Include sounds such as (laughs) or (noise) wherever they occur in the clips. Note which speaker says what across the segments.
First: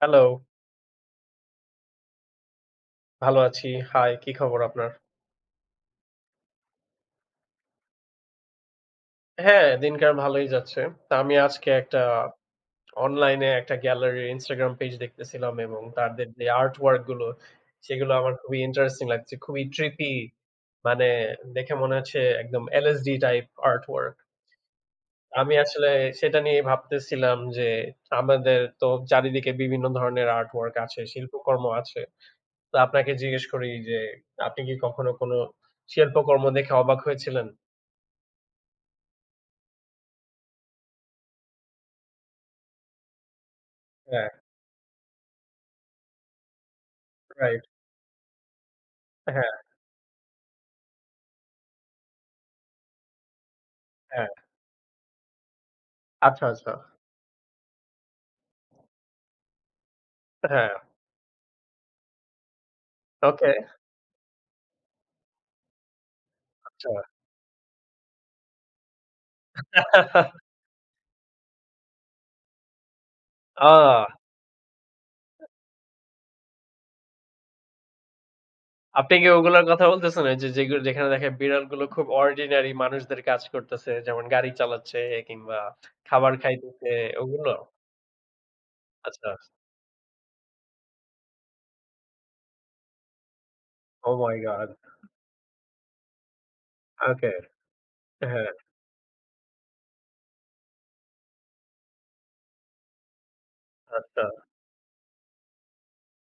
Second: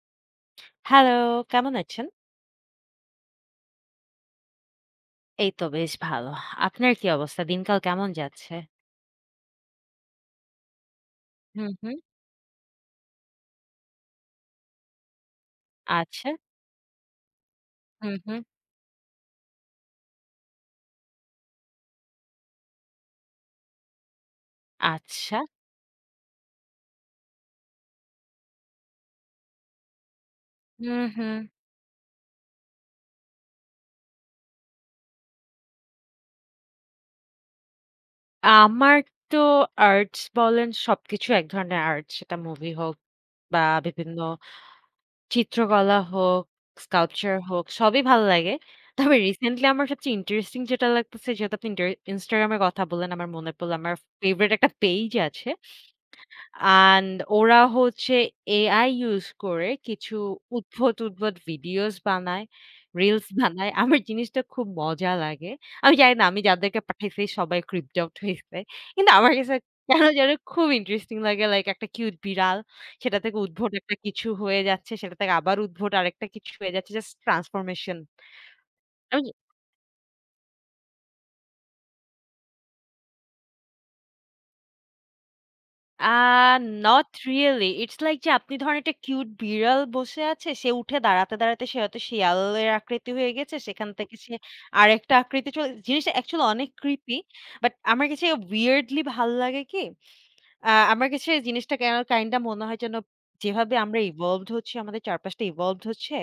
Speaker 1: Hello,
Speaker 2: hello, কেমন আছেন?
Speaker 1: ভালো আছি। হাই, কি খবর আপনার?
Speaker 2: এই তো বেশ ভালো। আপনার কি অবস্থা? দিনকাল কেমন যাচ্ছে?
Speaker 1: হ্যাঁ, দিনকাল ভালোই যাচ্ছে। তা আমি আজকে
Speaker 2: হুম, হুম।
Speaker 1: একটা অনলাইনে একটা গ্যালারির Instagram পেজ দেখতেছিলাম এবং তাদের
Speaker 2: আচ্ছা।
Speaker 1: যে আর্ট ওয়ার্ক গুলো, সেগুলো
Speaker 2: হুম,
Speaker 1: আমার
Speaker 2: হুম।
Speaker 1: খুবই ইন্টারেস্টিং লাগছে। খুবই ট্রিপি মানে দেখে মনে হচ্ছে একদম LSD টাইপ আর্ট ওয়ার্ক।
Speaker 2: আচ্ছা।
Speaker 1: আমি আসলে সেটা নিয়ে ভাবতেছিলাম যে আমাদের তো চারিদিকে বিভিন্ন ধরনের আর্ট ওয়ার্ক আছে,
Speaker 2: হুম, হুম।
Speaker 1: শিল্পকর্ম আছে। তো আপনাকে জিজ্ঞেস করি যে আপনি কি কখনো কোনো শিল্পকর্ম দেখে অবাক হয়েছিলেন?
Speaker 2: আমার তো আর্টস বলেন সবকিছু এক ধরনের আর্ট। সেটা মুভি হোক বা বিভিন্ন
Speaker 1: হ্যাঁ।
Speaker 2: চিত্রকলা হোক, স্কাল্পচার
Speaker 1: রাইট।
Speaker 2: হোক সবই ভালো লাগে। তবে
Speaker 1: হ্যাঁ,
Speaker 2: রিসেন্টলি আমার সবচেয়ে ইন্টারেস্টিং যেটা লাগতেছে যেহেতু আপনি Instagram এর কথা বললেন আমার মনে পড়ল আমার
Speaker 1: হ্যাঁ।
Speaker 2: ফেভারাইট একটা পেইজ আছে।
Speaker 1: আচ্ছা, আচ্ছা।
Speaker 2: অ্যান্ড ওরা হচ্ছে AI ইউস করে কিছু
Speaker 1: হ্যাঁ,
Speaker 2: উদ্ভট, উদ্ভট ভিডিওস বানায়, রিলস (laughs)
Speaker 1: ওকে।
Speaker 2: বানায়। আমার জিনিসটা খুব মজা লাগে। আমি জানি না আমি যাদেরকে
Speaker 1: আচ্ছা।
Speaker 2: পাঠাইছি সবাই creeped out হইছে। কিন্তু আমার কাছে কেন জানি
Speaker 1: (laughs)
Speaker 2: খুব ইন্টারেস্টিং লাগে। লাইক একটা কিউট বিড়াল, সেটা থেকে উদ্ভট একটা
Speaker 1: ও!
Speaker 2: কিছু হয়ে যাচ্ছে, সেটা থেকে আবার উদ্ভট আরেকটা কিছু হয়ে যাচ্ছে। Just transformation.
Speaker 1: আপনি কি ওগুলোর কথা বলতেছেন? ওই যে যেগুলো যেখানে দেখেন বিড়ালগুলো খুব অর্ডিনারি মানুষদের কাজ করতেছে। যেমন গাড়ি চালাচ্ছে কিংবা
Speaker 2: আ
Speaker 1: খাবার খাইতেছে
Speaker 2: Not
Speaker 1: ওগুলো?
Speaker 2: really. It's like যে আপনি ধরেন একটা
Speaker 1: আচ্ছা।
Speaker 2: কিউট বিড়াল বসে আছে। সে উঠে দাঁড়াতে, দাঁড়াতে সে হয়তো শিয়ালের আকৃতি হয়ে গেছে। সেখান
Speaker 1: ওহ
Speaker 2: থেকে সে
Speaker 1: মাই গড!
Speaker 2: আরেকটা আকৃতি চলে জিনিসটা অ্যাকচুয়ালি অনেক ক্রিপি।
Speaker 1: ওকে।
Speaker 2: বাট আমার কাছে
Speaker 1: হ্যাঁ,
Speaker 2: weirdly ভাল লাগে কি? আমার কাছে জিনিসটা কেন কাইন্ড অফ মনে হয় যেন যেভাবে আমরা
Speaker 1: আচ্ছা।
Speaker 2: evolved হচ্ছি, আমাদের চারপাশটা evolved হচ্ছে,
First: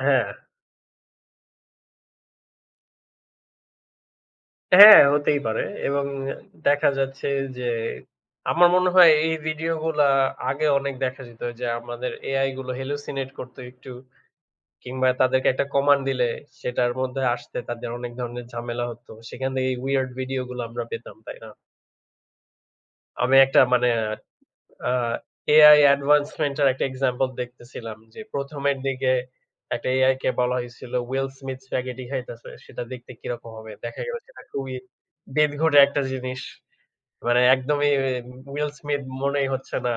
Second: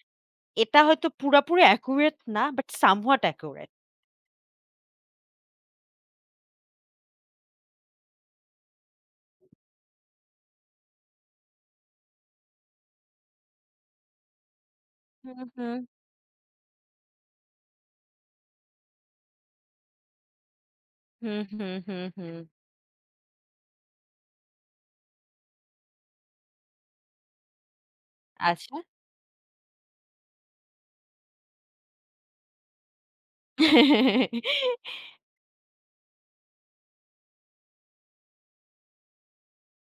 Speaker 1: হ্যাঁ,
Speaker 2: এটা হয়তো পুরাপুরি accurate না বাট somewhat accurate.
Speaker 1: হ্যাঁ হতেই পারে এবং দেখা যাচ্ছে যে আমার মনে হয় এই ভিডিওগুলা আগে অনেক দেখা যেত যে আমাদের এআই গুলো hallucinate করতো একটু। কিংবা
Speaker 2: হুম,
Speaker 1: তাদেরকে একটা
Speaker 2: হুম,
Speaker 1: কমান্ড দিলে সেটার মধ্যে আসতে তাদের অনেক ধরনের ঝামেলা হতো। সেখান থেকে এই উইয়ার্ড ভিডিও গুলো আমরা পেতাম, তাই
Speaker 2: হুম,
Speaker 1: না?
Speaker 2: হুম, হুম, হুম।
Speaker 1: আমি একটা মানে আ AI অ্যাডভান্সমেন্ট এর একটা এক্সাম্পল দেখতেছিলাম যে ১ম
Speaker 2: আচ্ছা।
Speaker 1: এর দিকে একটা AI কে বলা হয়েছিল "Will Smith স্প্যাগেটি খাইতেছে, সেটা দেখতে কিরকম হবে?" দেখা গেল সেটা খুবই
Speaker 2: (laughs)
Speaker 1: বেদঘটে একটা জিনিস। মানে একদমই উইল স্মিথ মনেই হচ্ছে না।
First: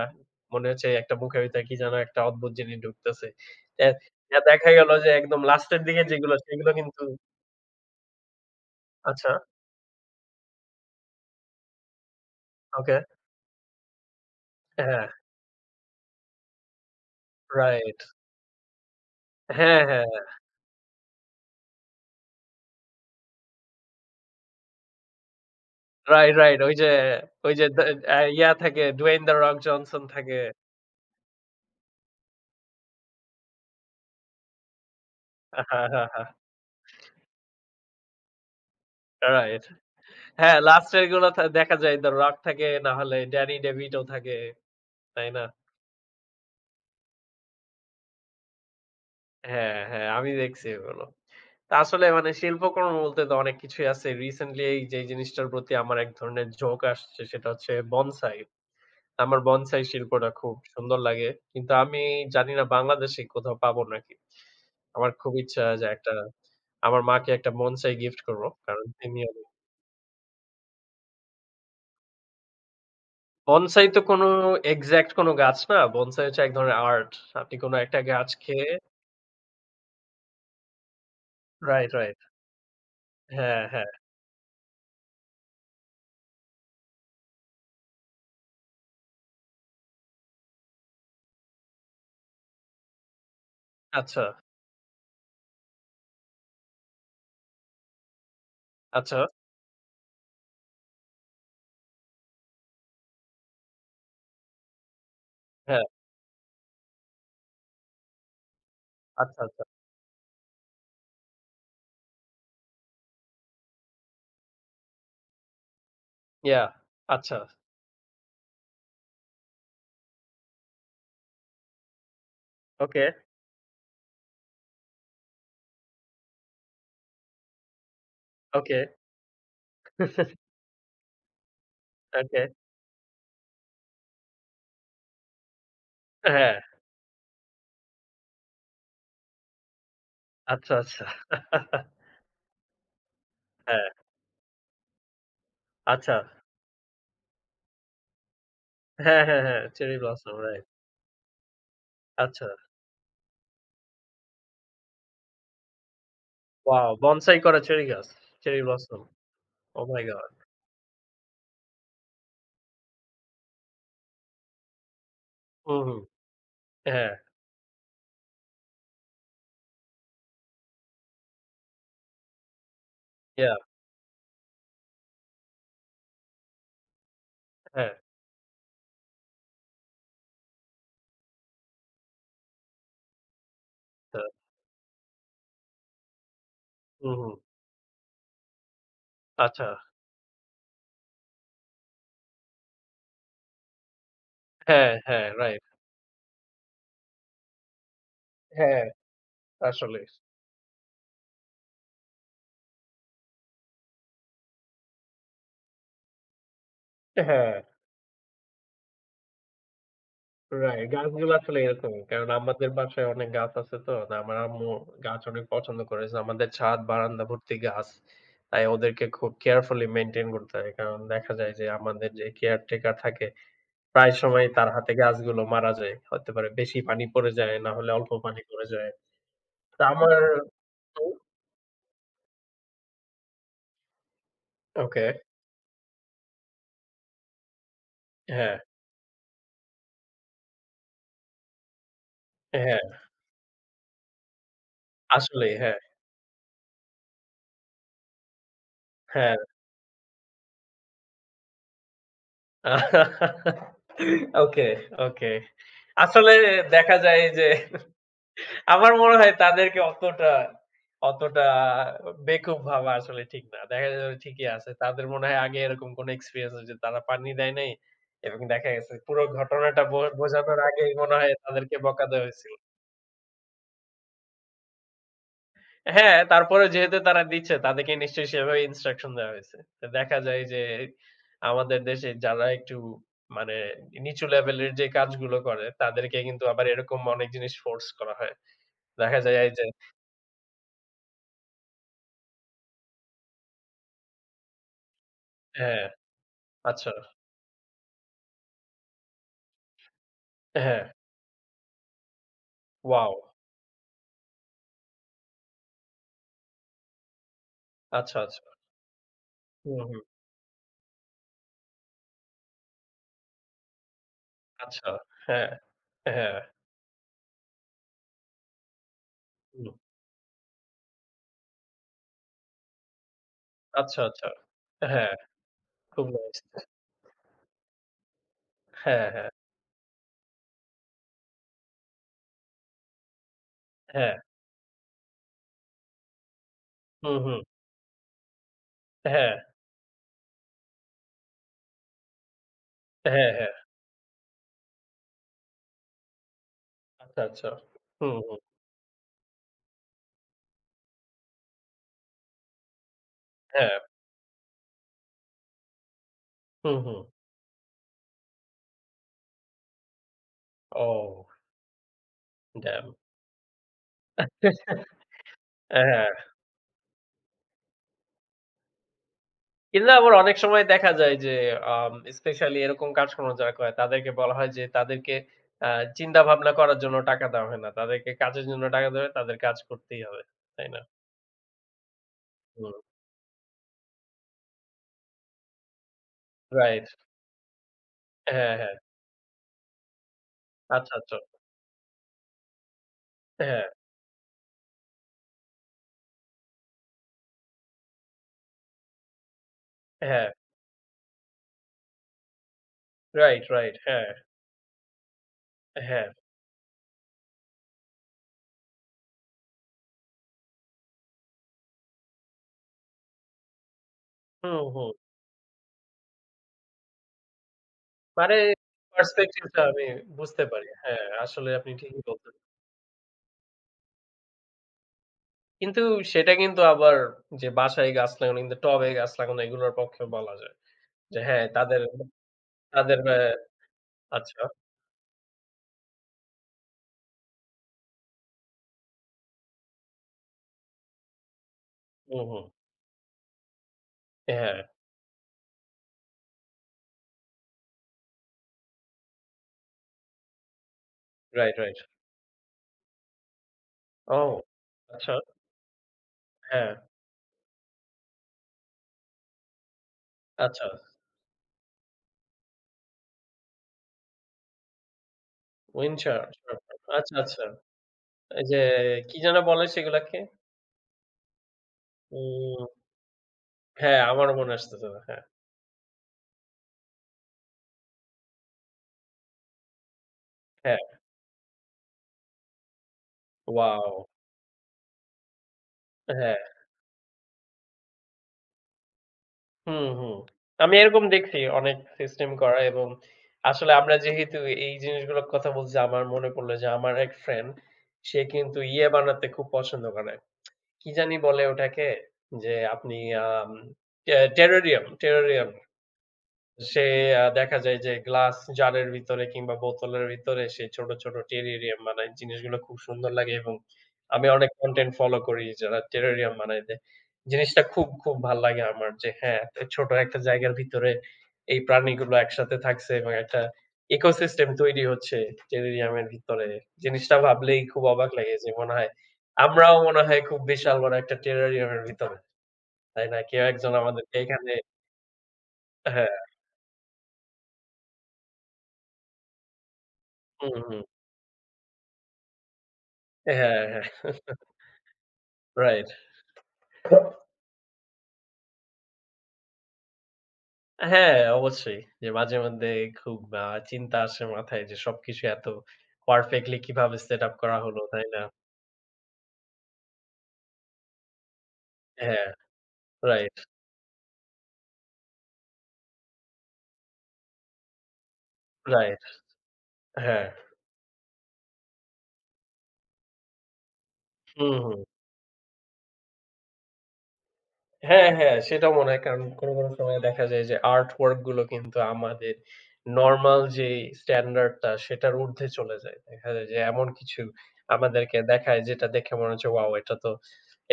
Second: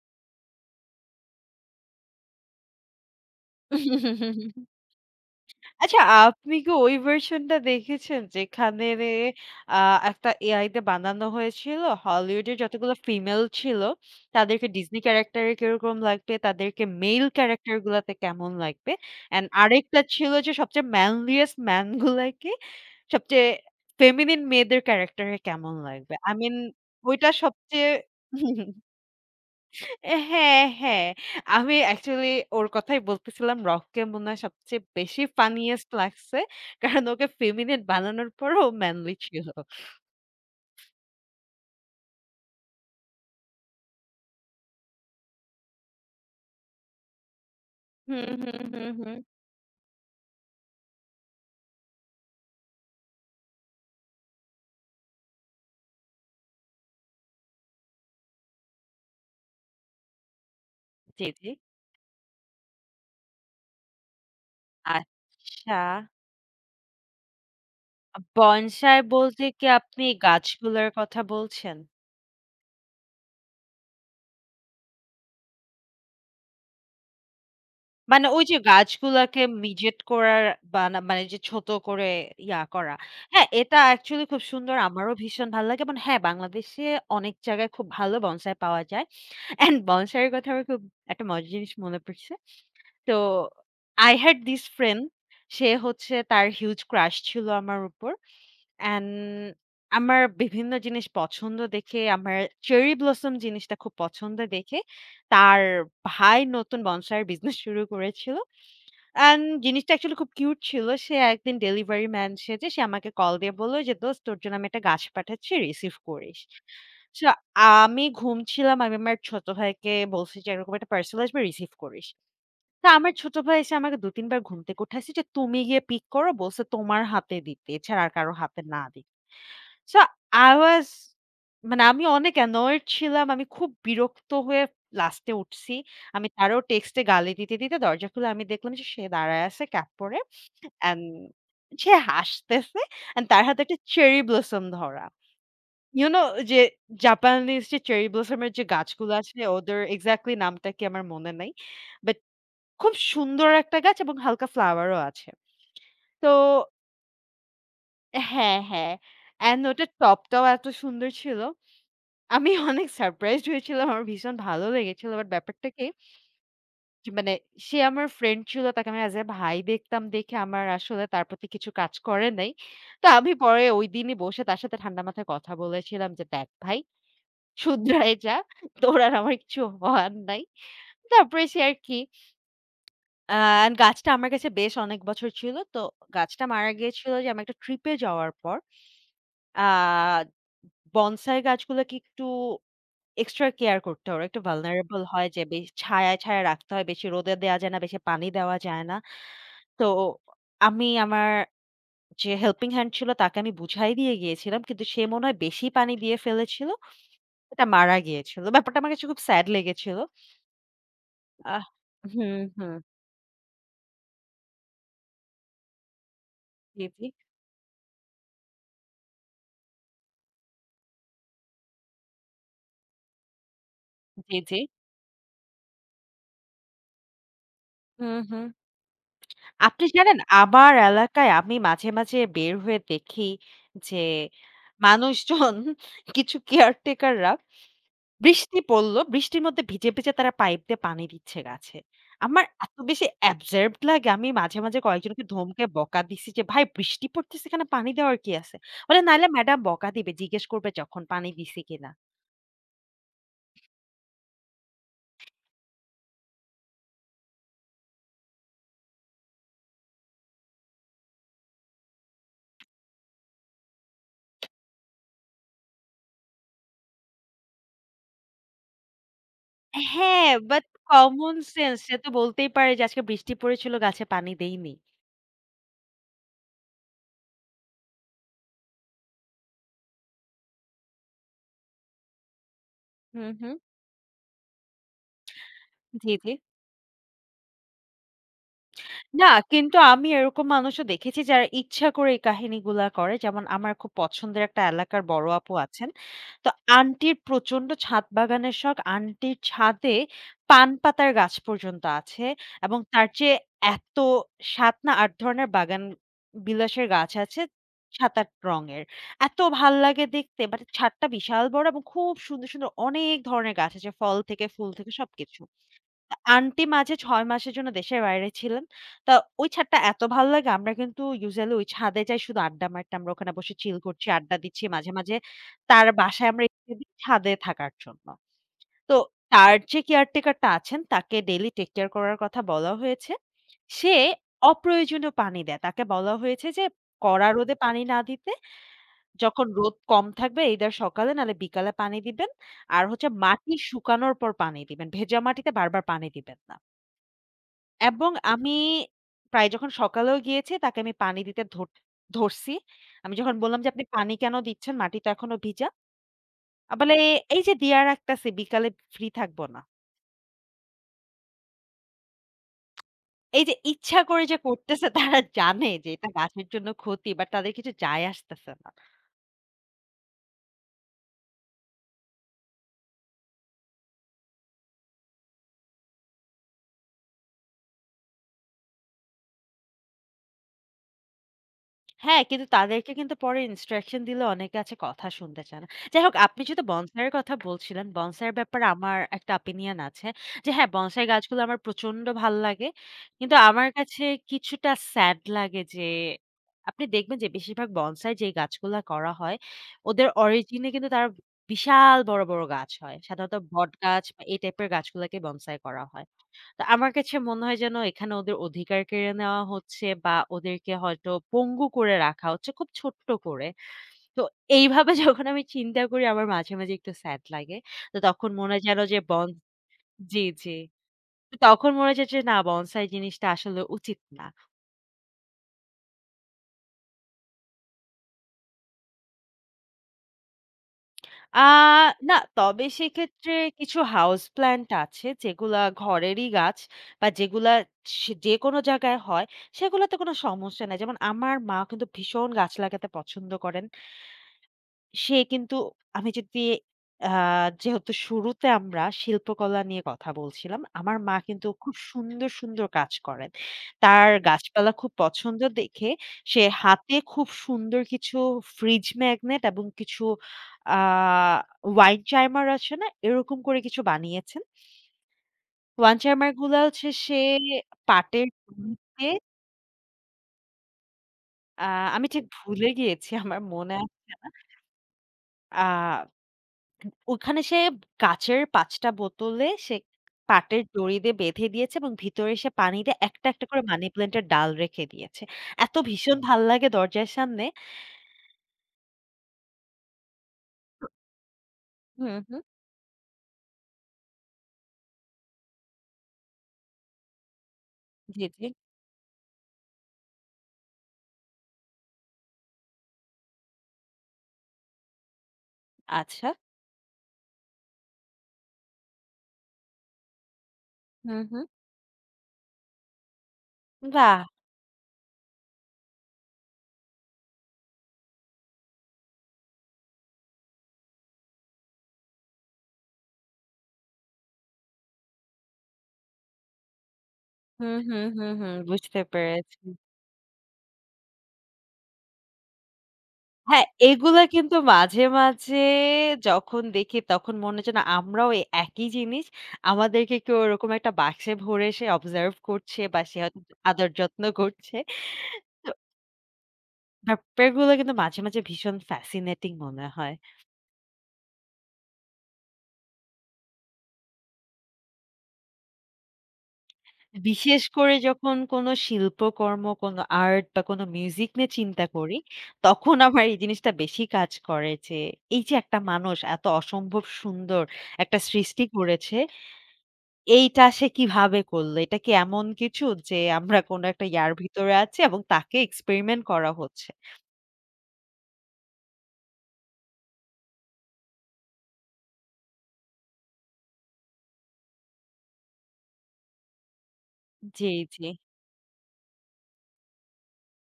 Speaker 1: মনে হচ্ছে একটা মুখের ভিতরে কি যেন একটা অদ্ভুত জিনিস ঢুকতেছে। এ এ দেখা গেল যে একদম লাস্টের
Speaker 2: আচ্ছা,
Speaker 1: দিকে যেগুলো
Speaker 2: আপনি
Speaker 1: সেগুলো
Speaker 2: কি ওই
Speaker 1: কিন্তু
Speaker 2: ভার্শনটা দেখেছেন যেখানে
Speaker 1: আচ্ছা,
Speaker 2: আ একটা এআই তে বানানো হয়েছিল? হলিউডের যতগুলো
Speaker 1: ওকে।
Speaker 2: ফিমেল ছিল, তাদেরকে ডিজনি
Speaker 1: হ্যাঁ,
Speaker 2: ক্যারাক্টারে কিরকম লাগবে, তাদেরকে মেইল ক্যারাক্টার
Speaker 1: রাইট।
Speaker 2: গুলাতে কেমন লাগবে? অ্যান্ড
Speaker 1: হ্যাঁ,
Speaker 2: আরেকটা
Speaker 1: হ্যাঁ।
Speaker 2: ছিল যে সবচেয়ে ম্যানলিয়েস্ট ম্যান গুলাকে সবচেয়ে ফেমিনিন মেয়েদের ক্যারাক্টারে কেমন লাগবে? I
Speaker 1: right,
Speaker 2: mean
Speaker 1: right. ওই যে
Speaker 2: ওইটা
Speaker 1: ওই যে দা
Speaker 2: সবচেয়ে
Speaker 1: আ ইয়া
Speaker 2: (laughs)
Speaker 1: থাকে ডুয়েইন দ্য রক জনসন থাকে।
Speaker 2: হ্যাঁ, হ্যাঁ। আমি অ্যাকচুয়ালি ওর কথাই বলতেছিলাম। রককে মনে হয় সবচেয়ে বেশি
Speaker 1: হ্যাঁ,
Speaker 2: ফানিয়েস্ট
Speaker 1: হ্যাঁ, হ্যাঁ।
Speaker 2: লাগছে। কারণ ওকে ফেমিনিন বানানোর পরও ও ম্যানলি ছিল।
Speaker 1: রাইট। হ্যাঁ, লাস্টের গুলো দেখা যায় দ্য রক থাকে না হলে ড্যানি ডেভিটো থাকে। তাই না?
Speaker 2: হুম, হুম, হুম, হুম।
Speaker 1: হ্যাঁ, হ্যাঁ। আমি দেখছি ওগুলো। তা আসলে মানে শিল্পকর্ম বলতে তো অনেক কিছুই আছে। রিসেন্টলি এই যে জিনিসটার প্রতি আমার এক ধরনের ঝোঁক আসছে সেটা হচ্ছে বনসাই। আমার বনসাই শিল্পটা খুব সুন্দর
Speaker 2: জি,
Speaker 1: লাগে।
Speaker 2: জি।
Speaker 1: কিন্তু আমি জানি না বাংলাদেশে কোথাও পাবো নাকি। আমার খুব ইচ্ছা
Speaker 2: আচ্ছা।
Speaker 1: যে একটা আমার মাকে একটা বনসাই গিফট করব। কারণ
Speaker 2: বনসাই
Speaker 1: তিনি
Speaker 2: বলতে
Speaker 1: অনেক
Speaker 2: কি আপনি গাছগুলার কথা বলছেন?
Speaker 1: বনসাই তো কোনো এক্সাক্ট কোনো গাছ না। বনসাই হচ্ছে এক ধরনের আর্ট। আপনি কোনো একটা
Speaker 2: মানে ওই
Speaker 1: গাছকে
Speaker 2: যে গাছগুলাকে মিজেট করার মানে যে ছোট
Speaker 1: রাইট,
Speaker 2: করে
Speaker 1: রাইট।
Speaker 2: ইয়া করা। হ্যাঁ,
Speaker 1: হ্যাঁ,
Speaker 2: এটা
Speaker 1: হ্যাঁ।
Speaker 2: অ্যাকচুয়ালি খুব সুন্দর। আমারও ভীষণ ভাল লাগে। মানে হ্যাঁ, বাংলাদেশে অনেক জায়গায় খুব ভালো বনসাই পাওয়া যায়। অ্যান্ড বনসাই এর কথা আমার খুব একটা মজার জিনিস মনে পড়ছে। তো I
Speaker 1: আচ্ছা,
Speaker 2: had this friend সে হচ্ছে তার হিউজ ক্রাশ ছিল আমার উপর। অ্যান্ড
Speaker 1: আচ্ছা।
Speaker 2: আমার বিভিন্ন জিনিস পছন্দ দেখে আমার চেরি ব্লসম জিনিসটা খুব পছন্দ দেখে তার
Speaker 1: হ্যাঁ,
Speaker 2: ভাই নতুন বনসাই এর বিজনেস শুরু করেছিল।
Speaker 1: আচ্ছা,
Speaker 2: অ্যান্ড
Speaker 1: আচ্ছা।
Speaker 2: জিনিসটা অ্যাকচুয়ালি খুব কিউট ছিল। সে একদিন ডেলিভারি ম্যান সেজে সে আমাকে কল দিয়ে বলল যে, "দোস্ত তোর জন্য আমি একটা গাছ পাঠাচ্ছি রিসিভ করিস।"
Speaker 1: ইয়াহ!
Speaker 2: সো
Speaker 1: আচ্ছা।
Speaker 2: আমি ঘুমছিলাম। আমি আমার ছোট ভাইকে বলছি যে, "এরকম একটা পার্সেল আসবে রিসিভ করিস।" তো
Speaker 1: ওকে,
Speaker 2: আমার ছোট ভাই এসে আমাকে ২-৩ বার ঘুম থেকে উঠাইছে যে, "তুমি গিয়ে পিক করো।" বলছে, "তোমার হাতে দিতে। এছাড়া আর কারো হাতে
Speaker 1: ওকে,
Speaker 2: না দিতে।" So, I was মানে আমি অনেক
Speaker 1: ওকে।
Speaker 2: annoyed ছিলাম। আমি খুব বিরক্ত হয়ে লাস্টে উঠছি। আমি
Speaker 1: হ্যাঁ।
Speaker 2: তারও টেক্সটে গালি দিতে, দিতে দরজা খুলে আমি দেখলাম যে সে দাঁড়ায় আছে ক্যাপ পরে।
Speaker 1: আচ্ছা, আচ্ছা।
Speaker 2: অ্যান্ড সে হাসতেছে অ্যান্ড তার হাতে একটা
Speaker 1: হ্যাঁ,
Speaker 2: চেরি ব্লসম ধরা। ইউ
Speaker 1: আচ্ছা।
Speaker 2: নো যে জাপানিজ যে চেরি ব্লসম এর যে গাছগুলো
Speaker 1: হ্যাঁ,
Speaker 2: আছে
Speaker 1: হ্যাঁ, হ্যাঁ।
Speaker 2: ওদের
Speaker 1: চেরি
Speaker 2: এক্সাক্টলি
Speaker 1: ব্লসম রাইট।
Speaker 2: নামটা কি আমার মনে নাই। বাট
Speaker 1: আচ্ছা।
Speaker 2: খুব সুন্দর একটা গাছ এবং হালকা ফ্লাওয়ারও আছে। তো
Speaker 1: ওয়াও! বনসাই করা চেরি গাছ।
Speaker 2: হ্যাঁ,
Speaker 1: চেরি
Speaker 2: হ্যাঁ।
Speaker 1: ব্লসম।
Speaker 2: অ্যান্ড
Speaker 1: ওহ
Speaker 2: ওটার
Speaker 1: মাই গড!
Speaker 2: টপটাও এত সুন্দর ছিল। আমি অনেক সারপ্রাইজড হয়েছিলাম। আমার ভীষণ ভালো লেগেছিল। বাট ব্যাপারটা
Speaker 1: হুম,
Speaker 2: কি
Speaker 1: হুম।
Speaker 2: যে
Speaker 1: হ্যাঁ,
Speaker 2: মানে সে আমার ফ্রেন্ড ছিল। তাকে আমি অ্যাজ এ ভাই দেখতাম দেখে আমার আসলে তার প্রতি কিছু কাজ করে নাই। তো আমি
Speaker 1: ইয়া,
Speaker 2: পরে ঐদিনই বসে তার সাথে ঠান্ডা মাথায় কথা বলেছিলাম যে, "দেখ ভাই
Speaker 1: হ্যাঁ।
Speaker 2: শুধরায় যা। তোর আর আমার কিছু হওয়ার নাই।" তারপরে সে আর কি অ্যান্ড গাছটা
Speaker 1: তো
Speaker 2: আমার কাছে বেশ অনেক বছর ছিল। তো গাছটা মারা গিয়েছিল
Speaker 1: হুম,
Speaker 2: যে
Speaker 1: হুম।
Speaker 2: আমি একটা ট্রিপে যাওয়ার পর। আ
Speaker 1: আচ্ছা।
Speaker 2: বনসাই গাছগুলোকে একটু এক্সট্রা কেয়ার করতে হবে। একটু
Speaker 1: হ্যাঁ,
Speaker 2: vulnerable
Speaker 1: হ্যাঁ,
Speaker 2: হয় যে
Speaker 1: রাইট।
Speaker 2: বেশ ছায়ায়, ছায়ায় রাখতে হয়। বেশি রোদে দেয়া যায় না, বেশি পানি দেওয়া
Speaker 1: হ্যাঁ,
Speaker 2: যায় না। তো
Speaker 1: আসলে।
Speaker 2: আমি আমার যে হেল্পিং হ্যান্ড ছিল তাকে আমি বুঝাই দিয়ে গিয়েছিলাম। কিন্তু সে মনে হয় বেশি পানি দিয়ে ফেলেছিল।
Speaker 1: হ্যাঁ,
Speaker 2: এটা মারা গিয়েছিল। ব্যাপারটা আমার কাছে খুব স্যাড লেগেছিল।
Speaker 1: রাইট। গাছগুলো আসলে
Speaker 2: আহ
Speaker 1: এরকমই। কারণ
Speaker 2: হুম,
Speaker 1: আমাদের
Speaker 2: হুম।
Speaker 1: বাসায় অনেক গাছ আছে তো। তো আমার আম্মু গাছ অনেক পছন্দ করে। সো আমাদের ছাদ,
Speaker 2: জি, জি।
Speaker 1: বারান্দা ভর্তি গাছ। তাই ওদেরকে খুব কেয়ারফুলি মেইনটেইন করতে হয়। কারণ দেখা যায় যে আমাদের যে কেয়ারটেকার থাকে প্রায়
Speaker 2: জি,
Speaker 1: সময়
Speaker 2: জি।
Speaker 1: তার হাতে গাছগুলো মারা যায়। হতে পারে বেশি পানি পড়ে যায়, না হলে অল্প
Speaker 2: হুম,
Speaker 1: পানি
Speaker 2: হুম।
Speaker 1: পড়ে যায়। তো
Speaker 2: আপনি
Speaker 1: আমার
Speaker 2: জানেন আমার
Speaker 1: হুম,
Speaker 2: এলাকায় আমি মাঝে, মাঝে বের হয়ে দেখি যে
Speaker 1: ওকে।
Speaker 2: মানুষজন কিছু কেয়ারটেকাররা
Speaker 1: হ্যাঁ,
Speaker 2: বৃষ্টি পড়ল। বৃষ্টির মধ্যে ভিজে, ভিজে তারা পাইপ দিয়ে পানি দিচ্ছে গাছে। আমার এত
Speaker 1: হ্যাঁ,
Speaker 2: বেশি অ্যাবসার্ড লাগে আমি মাঝে, মাঝে কয়েকজনকে
Speaker 1: আসলেই
Speaker 2: ধমকে
Speaker 1: হ্যাঁ,
Speaker 2: বকা দিছি যে, "ভাই বৃষ্টি পড়তেছে এখানে পানি দেওয়ার কি আছে?" বলে, "নাইলে
Speaker 1: হ্যাঁ।
Speaker 2: ম্যাডাম বকা দিবে। জিজ্ঞেস করবে যখন পানি দিছি কিনা।"
Speaker 1: (laughs) ওকে, ওকে। আসলে দেখা যায় যে আমার মনে হয় তাদেরকে অতটা বেকুব ভাবা আসলে ঠিক না। দেখা যাবে ঠিকই আছে। তাদের মনে হয় আগে এরকম কোনো এক্সপেরিয়েন্স হয়েছে তারা পানি দেয় নাই এবং দেখা গেছে পুরো ঘটনাটা
Speaker 2: হ্যাঁ,
Speaker 1: বোঝানোর
Speaker 2: বাট
Speaker 1: আগেই মনে হয়
Speaker 2: কমন
Speaker 1: তাদেরকে
Speaker 2: সেন্স সে
Speaker 1: বকা
Speaker 2: তো
Speaker 1: দেওয়া
Speaker 2: বলতেই
Speaker 1: হয়েছিল।
Speaker 2: পারে যে, "আজকে বৃষ্টি পড়েছিল গাছে পানি দেইনি।"
Speaker 1: হ্যাঁ, তারপরেও যেহেতু তারা দিচ্ছে তাদেরকে নিশ্চয়ই সেভাবে ইনস্ট্রাকশন দেওয়া হয়েছে। তো দেখা যায় যে আমাদের দেশে যারা একটু
Speaker 2: হুম, হুম।
Speaker 1: মানে নিচু লেভেলের যে কাজগুলো করে
Speaker 2: জি,
Speaker 1: তাদেরকে
Speaker 2: জি।
Speaker 1: কিন্তু আবার এরকম অনেক জিনিস ফোর্স করা হয়। দেখা
Speaker 2: না,
Speaker 1: যায় এই যে
Speaker 2: কিন্তু আমি এরকম মানুষও দেখেছি যারা ইচ্ছা করে এই কাহিনীগুলা করে। যেমন আমার খুব পছন্দের একটা এলাকার বড় আপু
Speaker 1: হ্যাঁ,
Speaker 2: আছেন। তো
Speaker 1: আচ্ছা,
Speaker 2: আন্টির প্রচন্ড ছাদ বাগানের শখ। আন্টির ছাদে পান
Speaker 1: হ্যাঁ,
Speaker 2: পাতার গাছ পর্যন্ত আছে এবং তার
Speaker 1: ওয়াও!
Speaker 2: চেয়ে এত ৭ না ৮ ধরনের বাগান বিলাসের গাছ আছে
Speaker 1: আচ্ছা,
Speaker 2: ৭-৮
Speaker 1: আচ্ছা।
Speaker 2: রঙের। এত ভাল
Speaker 1: হুম, হুম,
Speaker 2: লাগে দেখতে। বাট ছাদটা বিশাল বড় এবং খুব সুন্দর, সুন্দর অনেক ধরনের গাছ আছে। ফল থেকে, ফুল
Speaker 1: আচ্ছা,
Speaker 2: থেকে সবকিছু।
Speaker 1: হ্যাঁ, হ্যাঁ,
Speaker 2: আন্টি মাঝে ৬ মাসের জন্য দেশের বাইরে ছিলেন। তা ওই
Speaker 1: হুম,
Speaker 2: ছাদটা এত ভালো লাগে আমরা কিন্তু ইউজুয়ালি ওই ছাদে যাই শুধু আড্ডা মারতে। আমরা ওখানে বসে চিল
Speaker 1: আচ্ছা,
Speaker 2: করছি,
Speaker 1: আচ্ছা।
Speaker 2: আড্ডা দিচ্ছি। মাঝে,
Speaker 1: হ্যাঁ,
Speaker 2: মাঝে তার
Speaker 1: খুব
Speaker 2: বাসায়
Speaker 1: নাইস।
Speaker 2: আমরা এসে দিই ছাদে থাকার জন্য। তো
Speaker 1: হ্যাঁ, হ্যাঁ,
Speaker 2: তার যে কেয়ারটেকার টা আছেন তাকে ডেইলি টেক কেয়ার করার কথা বলা হয়েছে। সে
Speaker 1: হ্যাঁ,
Speaker 2: অপ্রয়োজনীয় পানি দেয়। তাকে বলা হয়েছে যে
Speaker 1: হুম,
Speaker 2: কড়া
Speaker 1: হুম,
Speaker 2: রোদে পানি না দিতে।
Speaker 1: হ্যাঁ,
Speaker 2: যখন রোদ কম থাকবে either সকালে নাহলে বিকালে পানি দিবেন। আর হচ্ছে
Speaker 1: হ্যাঁ, হ্যাঁ,
Speaker 2: মাটি শুকানোর পর পানি দিবেন। ভেজা মাটিতে বারবার পানি দিবেন না।
Speaker 1: আচ্ছা, আচ্ছা।
Speaker 2: এবং
Speaker 1: হুম, হুম,
Speaker 2: আমি প্রায় যখন সকালেও গিয়েছি তাকে আমি পানি দিতে ধরছি। আমি যখন বললাম যে,
Speaker 1: হ্যাঁ,
Speaker 2: "আপনি পানি কেন দিচ্ছেন? মাটি তো এখনো ভিজা।"
Speaker 1: হুম,
Speaker 2: বলে,
Speaker 1: হুম।
Speaker 2: "এই যে দিয়া রাখতাছি বিকালে ফ্রি থাকবো না।"
Speaker 1: Oh damn!
Speaker 2: এই যে ইচ্ছা করে যে করতেছে তারা জানে যে
Speaker 1: হ্যাঁ,
Speaker 2: এটা গাছের জন্য ক্ষতি বাট তাদের কিছু যায় আসতেছে না।
Speaker 1: কিন্তু আবার অনেক সময় দেখা যায় যে আম স্পেশালি এরকম কাজকর্ম যারা করে তাদেরকে বলা হয় যে তাদেরকে আ চিন্তা ভাবনা করার জন্য টাকা দেওয়া হয় না। তাদেরকে কাজের জন্য টাকা দেওয়া হয়, তাদের কাজ করতেই হবে। তাই না?
Speaker 2: হ্যাঁ, কিন্তু
Speaker 1: হুম।
Speaker 2: তাদেরকে কিন্তু পরে ইনস্ট্রাকশন দিলে অনেকে আছে কথা শুনতে চায় না। যাই হোক আপনি যেহেতু
Speaker 1: রাইট।
Speaker 2: বনসাই এর কথা বলছিলেন, বনসাই এর
Speaker 1: হ্যাঁ,
Speaker 2: ব্যাপারে
Speaker 1: হ্যাঁ।
Speaker 2: আমার একটা অপিনিয়ন আছে। যে হ্যাঁ,
Speaker 1: আচ্ছা,
Speaker 2: বনসাই
Speaker 1: আচ্ছা।
Speaker 2: গাছগুলো আমার প্রচন্ড ভাল লাগে। কিন্তু
Speaker 1: হ্যাঁ,
Speaker 2: আমার কাছে কিছুটা স্যাড লাগে যে আপনি দেখবেন যে বেশিরভাগ বনসাই যে গাছগুলা করা হয়, ওদের
Speaker 1: হ্যাঁ।
Speaker 2: অরিজিন এ কিন্তু তারা বিশাল বড়, বড় গাছ হয়। সাধারণত
Speaker 1: রাইট, রাইট।
Speaker 2: বটগাছ
Speaker 1: হ্যাঁ,
Speaker 2: বা এই টাইপের গাছগুলাকে বনসাই করা হয়।
Speaker 1: হ্যাঁ।
Speaker 2: তো আমার কাছে মনে হয় যেন এখানে ওদের অধিকার কেড়ে নেওয়া হচ্ছে বা ওদেরকে হয়তো পঙ্গু করে রাখা হচ্ছে খুব ছোট্ট করে। তো
Speaker 1: হুম, হুম।
Speaker 2: এইভাবে (laughs) যখন আমি চিন্তা করি আমার মাঝে, মাঝে একটু স্যাড লাগে। তো তখন
Speaker 1: মানে
Speaker 2: মনে হয় যেন যে
Speaker 1: পার্সপেক্টিভ টা আমি
Speaker 2: জি,
Speaker 1: বুঝতে
Speaker 2: জি।
Speaker 1: পারি। হ্যাঁ,
Speaker 2: তো
Speaker 1: আসলে
Speaker 2: তখন
Speaker 1: আপনি
Speaker 2: মনে
Speaker 1: ঠিকই
Speaker 2: হচ্ছে যে না
Speaker 1: বলতেছেন।
Speaker 2: বনসাই জিনিসটা আসলে উচিত না।
Speaker 1: কিন্তু সেটা কিন্তু আবার যে বাসায় গাছ লাগানো কিন্তু টবে গাছ লাগানো এগুলোর পক্ষে বলা যায়। যে
Speaker 2: আ
Speaker 1: হ্যাঁ, তাদের
Speaker 2: না তবে
Speaker 1: তাদের অ্যা
Speaker 2: সেক্ষেত্রে কিছু হাউস
Speaker 1: আচ্ছা।
Speaker 2: প্ল্যান্ট আছে যেগুলা ঘরেরই গাছ বা যেগুলা সে যেকোনো জায়গায় হয় সেগুলাতে কোনো সমস্যা নাই। যেমন আমার মা কিন্তু
Speaker 1: হুম,
Speaker 2: ভীষণ
Speaker 1: হুম।
Speaker 2: গাছ লাগাতে পছন্দ করেন।
Speaker 1: হ্যাঁ,
Speaker 2: সে কিন্তু আমি যদি আ যেহেতু শুরুতে আমরা শিল্পকলা নিয়ে কথা বলছিলাম, আমার মা কিন্তু
Speaker 1: রাইট,
Speaker 2: খুব
Speaker 1: রাইট।
Speaker 2: সুন্দর, সুন্দর কাজ করেন। তার
Speaker 1: ও!
Speaker 2: গাছপালা খুব
Speaker 1: আচ্ছা,
Speaker 2: পছন্দ দেখে সে
Speaker 1: হ্যাঁ,
Speaker 2: হাতে খুব সুন্দর কিছু ফ্রিজ ম্যাগনেট এবং কিছু
Speaker 1: আচ্ছা।
Speaker 2: আ ওয়াইন চাইমার আছে না? এরকম করে কিছু বানিয়েছেন। ওয়াইন
Speaker 1: উইন্ডসার
Speaker 2: চাইমার গুলা
Speaker 1: সরকার।
Speaker 2: হচ্ছে
Speaker 1: আচ্ছা,
Speaker 2: সে
Speaker 1: আচ্ছা।
Speaker 2: পাটের
Speaker 1: এই যে
Speaker 2: দড়িতে
Speaker 1: কি যেন বলে সেগুলাকে?
Speaker 2: আ আমি ঠিক
Speaker 1: উম
Speaker 2: ভুলে গিয়েছি আমার মনে
Speaker 1: হ্যাঁ,
Speaker 2: আসছে না।
Speaker 1: আমারও মনে আসতেছে না। হ্যাঁ,
Speaker 2: আ ওখানে সে কাঁচের ৫ টা বোতলে সে পাটের
Speaker 1: হ্যাঁ।
Speaker 2: দড়ি দিয়ে বেঁধে দিয়েছে এবং ভিতরে সে পানি দিয়ে একটা, একটা করে মানি
Speaker 1: ওয়াও!
Speaker 2: প্ল্যান্টের ডাল রেখে দিয়েছে। এত ভীষণ
Speaker 1: হ্যাঁ,
Speaker 2: ভাল লাগে দরজার সামনে
Speaker 1: হুম, হুম। আমি এরকম দেখছি অনেক
Speaker 2: হুম,
Speaker 1: সিস্টেম
Speaker 2: হুম।
Speaker 1: করা এবং আসলে আমরা যেহেতু এই জিনিসগুলোর কথা বলছি, আমার মনে পড়ল যে আমার এক ফ্রেন্ড সে
Speaker 2: জি, জি।
Speaker 1: কিন্তু ইয়ে বানাতে খুব পছন্দ করে। কি জানি বলে ওটাকে? যে আপনি আম টে টেরারিয়াম।
Speaker 2: আচ্ছা।
Speaker 1: সে দেখা যায় যে গ্লাস জারের ভিতরে কিংবা বোতলের ভিতরে সে ছোট, ছোট
Speaker 2: হুম, হুম।
Speaker 1: টেরারিয়াম বানায়। জিনিসগুলো খুব সুন্দর লাগে এবং
Speaker 2: বাহ!
Speaker 1: আমি অনেক কনটেন্ট ফলো করি যারা টেরারিয়াম বানায় দেয়। জিনিসটা খুব, খুব ভাল লাগে আমার যে হ্যাঁ, এ ছোট একটা জায়গার ভিতরে এই প্রাণীগুলো একসাথে থাকছে এবং একটা ইকোসিস্টেম তৈরি হচ্ছে টেরারিয়াম এর ভিতরে। জিনিসটা ভাবলেই
Speaker 2: হুম,
Speaker 1: খুব
Speaker 2: হুম,
Speaker 1: অবাক
Speaker 2: হুম,
Speaker 1: লাগে যে
Speaker 2: হুম।
Speaker 1: মনে হয়
Speaker 2: বুঝতে পেরেছি।
Speaker 1: আমরাও মনে হয় খুব বিশাল বড় একটা টেরারিয়াম এর ভিতরে। তাই না? কেউ
Speaker 2: হ্যাঁ,
Speaker 1: একজন আমাদেরকে
Speaker 2: এগুলা
Speaker 1: এখানে
Speaker 2: কিন্তু মাঝে, মাঝে
Speaker 1: হ্যাঁ,
Speaker 2: যখন দেখি তখন মনে হচ্ছে না আমরাও এই একই জিনিস। আমাদেরকে কেউ
Speaker 1: হুম,
Speaker 2: ওরকম
Speaker 1: হুম।
Speaker 2: একটা বাক্সে ভরে সে অবজার্ভ করছে বা সে হয়তো
Speaker 1: হ্যাঁ,
Speaker 2: আদর যত্ন
Speaker 1: হ্যাঁ।
Speaker 2: করছে।
Speaker 1: রাইট।
Speaker 2: ব্যাপারগুলো কিন্তু মাঝে, মাঝে ভীষণ ফ্যাসিনেটিং মনে হয়।
Speaker 1: হ্যাঁ, অবশ্যই। যে মাঝেমধ্যে খুব চিন্তা আসে মাথায় যে সবকিছু এত পারফেক্টলি কিভাবে সেট আপ করা
Speaker 2: বিশেষ
Speaker 1: হলো,
Speaker 2: করে
Speaker 1: তাই না?
Speaker 2: যখন কোনো শিল্পকর্ম, কোনো আর্ট বা কোনো মিউজিক নিয়ে চিন্তা করি,
Speaker 1: হ্যাঁ,
Speaker 2: তখন আমার
Speaker 1: রাইট,
Speaker 2: এই জিনিসটা বেশি কাজ করে যে, এই যে একটা মানুষ এত অসম্ভব সুন্দর একটা সৃষ্টি
Speaker 1: রাইট।
Speaker 2: করেছে,
Speaker 1: হ্যাঁ।
Speaker 2: এইটা সে কিভাবে করলো? এটা কি এমন কিছু যে আমরা কোনো একটা ইয়ার
Speaker 1: হুম,
Speaker 2: ভিতরে
Speaker 1: হুম।
Speaker 2: আছি এবং তাকে এক্সপেরিমেন্ট করা হচ্ছে।
Speaker 1: হ্যাঁ, হ্যাঁ, সেটাও মনে হয়। কারণ কোনো, কোনো সময় দেখা যায় যে আর্ট ওয়ার্ক গুলো কিন্তু আমাদের নরমাল যে স্ট্যান্ডার্ড টা সেটার ঊর্ধ্বে চলে যায়। দেখা যায় যে এমন কিছু
Speaker 2: জি, জি।
Speaker 1: আমাদেরকে দেখায় যেটা দেখে মনে হচ্ছে ওয়াও! এটা তো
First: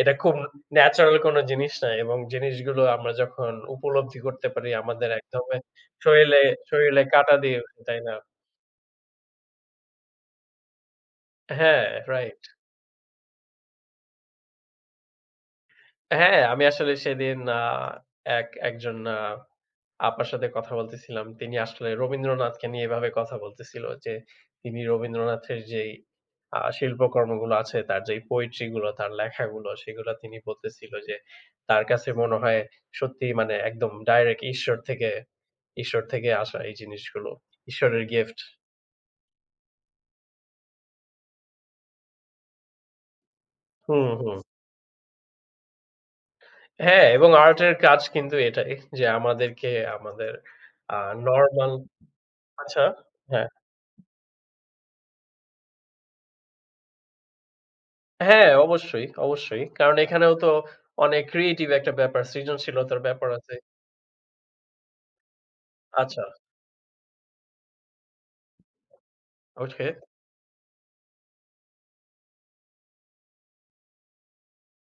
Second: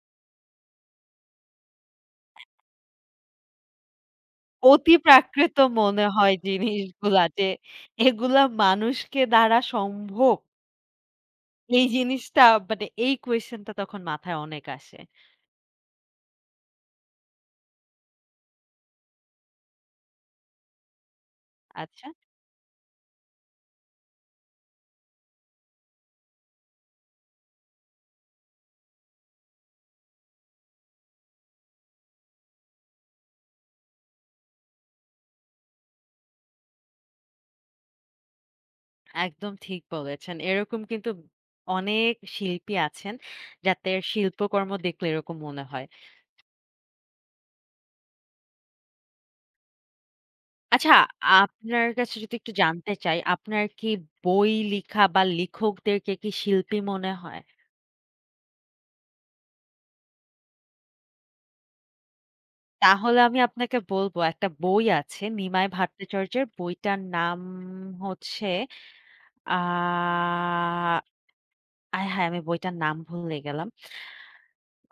Speaker 1: এটা খুব ন্যাচারাল কোনো জিনিস না এবং জিনিসগুলো আমরা যখন উপলব্ধি করতে পারি
Speaker 2: অতি
Speaker 1: আমাদের একদমে
Speaker 2: প্রাকৃত মনে হয়
Speaker 1: শরীলে, শরীলে
Speaker 2: জিনিসগুলা
Speaker 1: কাঁটা
Speaker 2: যে,
Speaker 1: দিয়ে ওঠে, তাই না?
Speaker 2: এগুলা মানুষকে দ্বারা সম্ভব।
Speaker 1: হ্যাঁ,
Speaker 2: এই
Speaker 1: রাইট।
Speaker 2: জিনিসটা মানে এই কোয়েশ্চেন টা তখন মাথায় অনেক আসে।
Speaker 1: হ্যাঁ, আমি আসলে সেদিন একজন আপার সাথে কথা বলতেছিলাম। তিনি আসলে
Speaker 2: আচ্ছা,
Speaker 1: রবীন্দ্রনাথকে নিয়ে এভাবে কথা বলতেছিল যে, তিনি রবীন্দ্রনাথের যেই শিল্পকর্মগুলো আছে, তার যেই পোয়েট্রি গুলো, তার লেখাগুলো, সেগুলো তিনি বলতেছিল যে, তার কাছে মনে হয় সত্যিই মানে একদম ডাইরেক্ট ঈশ্বর থেকে আসা এই জিনিসগুলো। ঈশ্বরের গিফট।
Speaker 2: একদম ঠিক বলেছেন। এরকম কিন্তু অনেক শিল্পী আছেন, যাদের
Speaker 1: হুম, হুম।
Speaker 2: শিল্পকর্ম দেখলে এরকম মনে হয়।
Speaker 1: হ্যাঁ, এবং আর্টের কাজ কিন্তু এটাই যে, আমাদেরকে আমাদের
Speaker 2: আচ্ছা,
Speaker 1: আ নরমাল
Speaker 2: আপনার কাছে যদি একটু
Speaker 1: আচ্ছা।
Speaker 2: জানতে চাই,
Speaker 1: হ্যাঁ।
Speaker 2: আপনার কি বই লিখা বা লিখকদেরকে কি শিল্পী মনে হয়?
Speaker 1: হ্যাঁ, অবশ্যই, অবশ্যই। কারণ এখানেও তো অনেক ক্রিয়েটিভ একটা ব্যাপার, সৃজনশীলতার
Speaker 2: তাহলে
Speaker 1: ব্যাপার
Speaker 2: আমি
Speaker 1: আছে।
Speaker 2: আপনাকে বলবো একটা বই আছে নিমাই
Speaker 1: আচ্ছা,
Speaker 2: ভট্টাচার্যের বইটার নাম হচ্ছে আ
Speaker 1: ওকে।
Speaker 2: আয় হায়! আমি বইটার নাম ভুলে গেলাম।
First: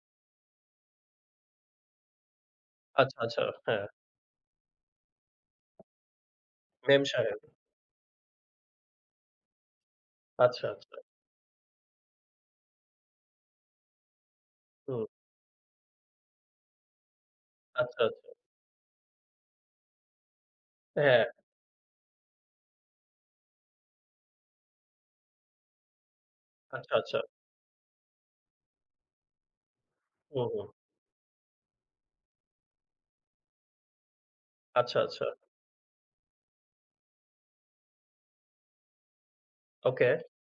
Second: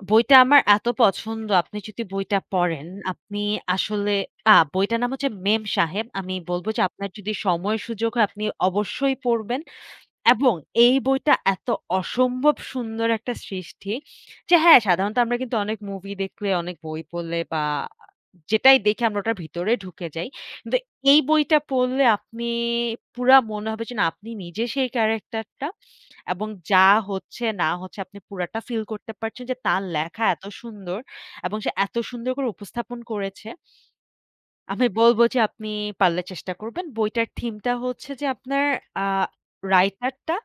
Speaker 2: বইটা আমার এত পছন্দ, আপনি যদি বইটা পড়েন,
Speaker 1: আচ্ছা,
Speaker 2: আপনি
Speaker 1: আচ্ছা। হ্যাঁ,
Speaker 2: আসলে বইটার নাম হচ্ছে 'মেম সাহেব।' আমি বলব যে
Speaker 1: মেম
Speaker 2: আপনার যদি
Speaker 1: সাহেব।
Speaker 2: সময় সুযোগ হয় আপনি অবশ্যই পড়বেন এবং
Speaker 1: আচ্ছা,
Speaker 2: এই
Speaker 1: আচ্ছা।
Speaker 2: বইটা এত অসম্ভব সুন্দর একটা সৃষ্টি যে হ্যাঁ,
Speaker 1: হুম।
Speaker 2: সাধারণত আমরা কিন্তু অনেক মুভি দেখলে, অনেক বই পড়লে বা
Speaker 1: আচ্ছা, আচ্ছা।
Speaker 2: যেটাই দেখে আমরা ওটার ভিতরে ঢুকে যাই। কিন্তু এই
Speaker 1: হ্যাঁ,
Speaker 2: বইটা পড়লে আপনি পুরা মনে হবে যে না আপনি নিজে সেই ক্যারেক্টারটা। এবং যা
Speaker 1: আচ্ছা, আচ্ছা।
Speaker 2: হচ্ছে না হচ্ছে আপনি পুরাটা ফিল করতে পারছেন যে তার লেখা এত
Speaker 1: হুম, হুম।
Speaker 2: সুন্দর এবং সে এত সুন্দর করে উপস্থাপন করেছে। আমি
Speaker 1: আচ্ছা,
Speaker 2: বলব
Speaker 1: আচ্ছা।
Speaker 2: যে আপনি পারলে চেষ্টা করবেন। বইটার থিমটা হচ্ছে যে আপনার আ
Speaker 1: ওকে।
Speaker 2: রাইটারটা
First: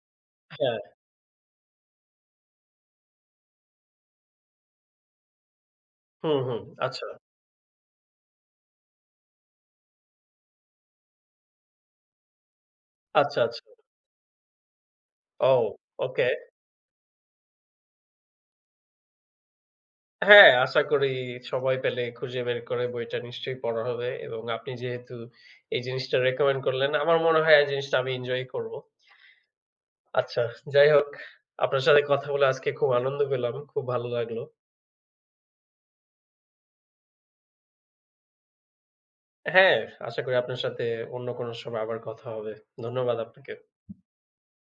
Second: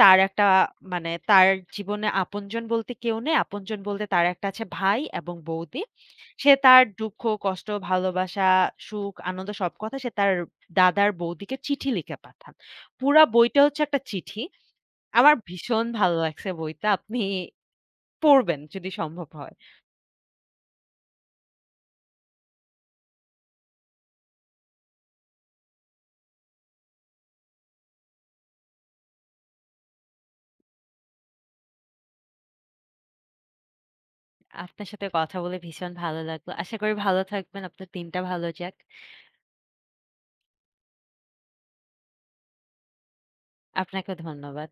Speaker 2: তার একটা
Speaker 1: হ্যাঁ।
Speaker 2: মানে তার জীবনে আপনজন বলতে কেউ নেই। আপনজন বলতে তার একটা আছে ভাই এবং বৌদি।
Speaker 1: হুম,
Speaker 2: সে
Speaker 1: হুম।
Speaker 2: তার
Speaker 1: আচ্ছা।
Speaker 2: দুঃখ, কষ্ট, ভালোবাসা, সুখ, আনন্দ সব কথা সে তার দাদার বৌদিকে চিঠি লিখে পাঠান। পুরা
Speaker 1: আচ্ছা,
Speaker 2: বইটা
Speaker 1: আচ্ছা।
Speaker 2: হচ্ছে একটা চিঠি। আমার
Speaker 1: ও!
Speaker 2: ভীষণ ভালো
Speaker 1: ওকে।
Speaker 2: লাগছে বইটা। আপনি পড়বেন যদি সম্ভব হয়।
Speaker 1: হ্যাঁ, আশা করি সময় পেলে খুঁজে বের করে বইটা নিশ্চয়ই পড়া হবে এবং আপনি যেহেতু এই জিনিসটা রেকমেন্ড করলেন, আমার মনে হয় এই জিনিসটা আমি এনজয় করব। আচ্ছা, যাই হোক আপনার সাথে কথা বলে আজকে খুব আনন্দ পেলাম। খুব ভালো লাগলো।
Speaker 2: আপনার সাথে কথা বলে ভীষণ ভালো লাগলো। আশা করি ভালো থাকবেন। আপনার দিনটা ভালো যাক।
Speaker 1: হ্যাঁ, আশা করি আপনার সাথে অন্য কোনো সময় আবার কথা হবে। ধন্যবাদ আপনাকে।
Speaker 2: আপনাকেও ধন্যবাদ।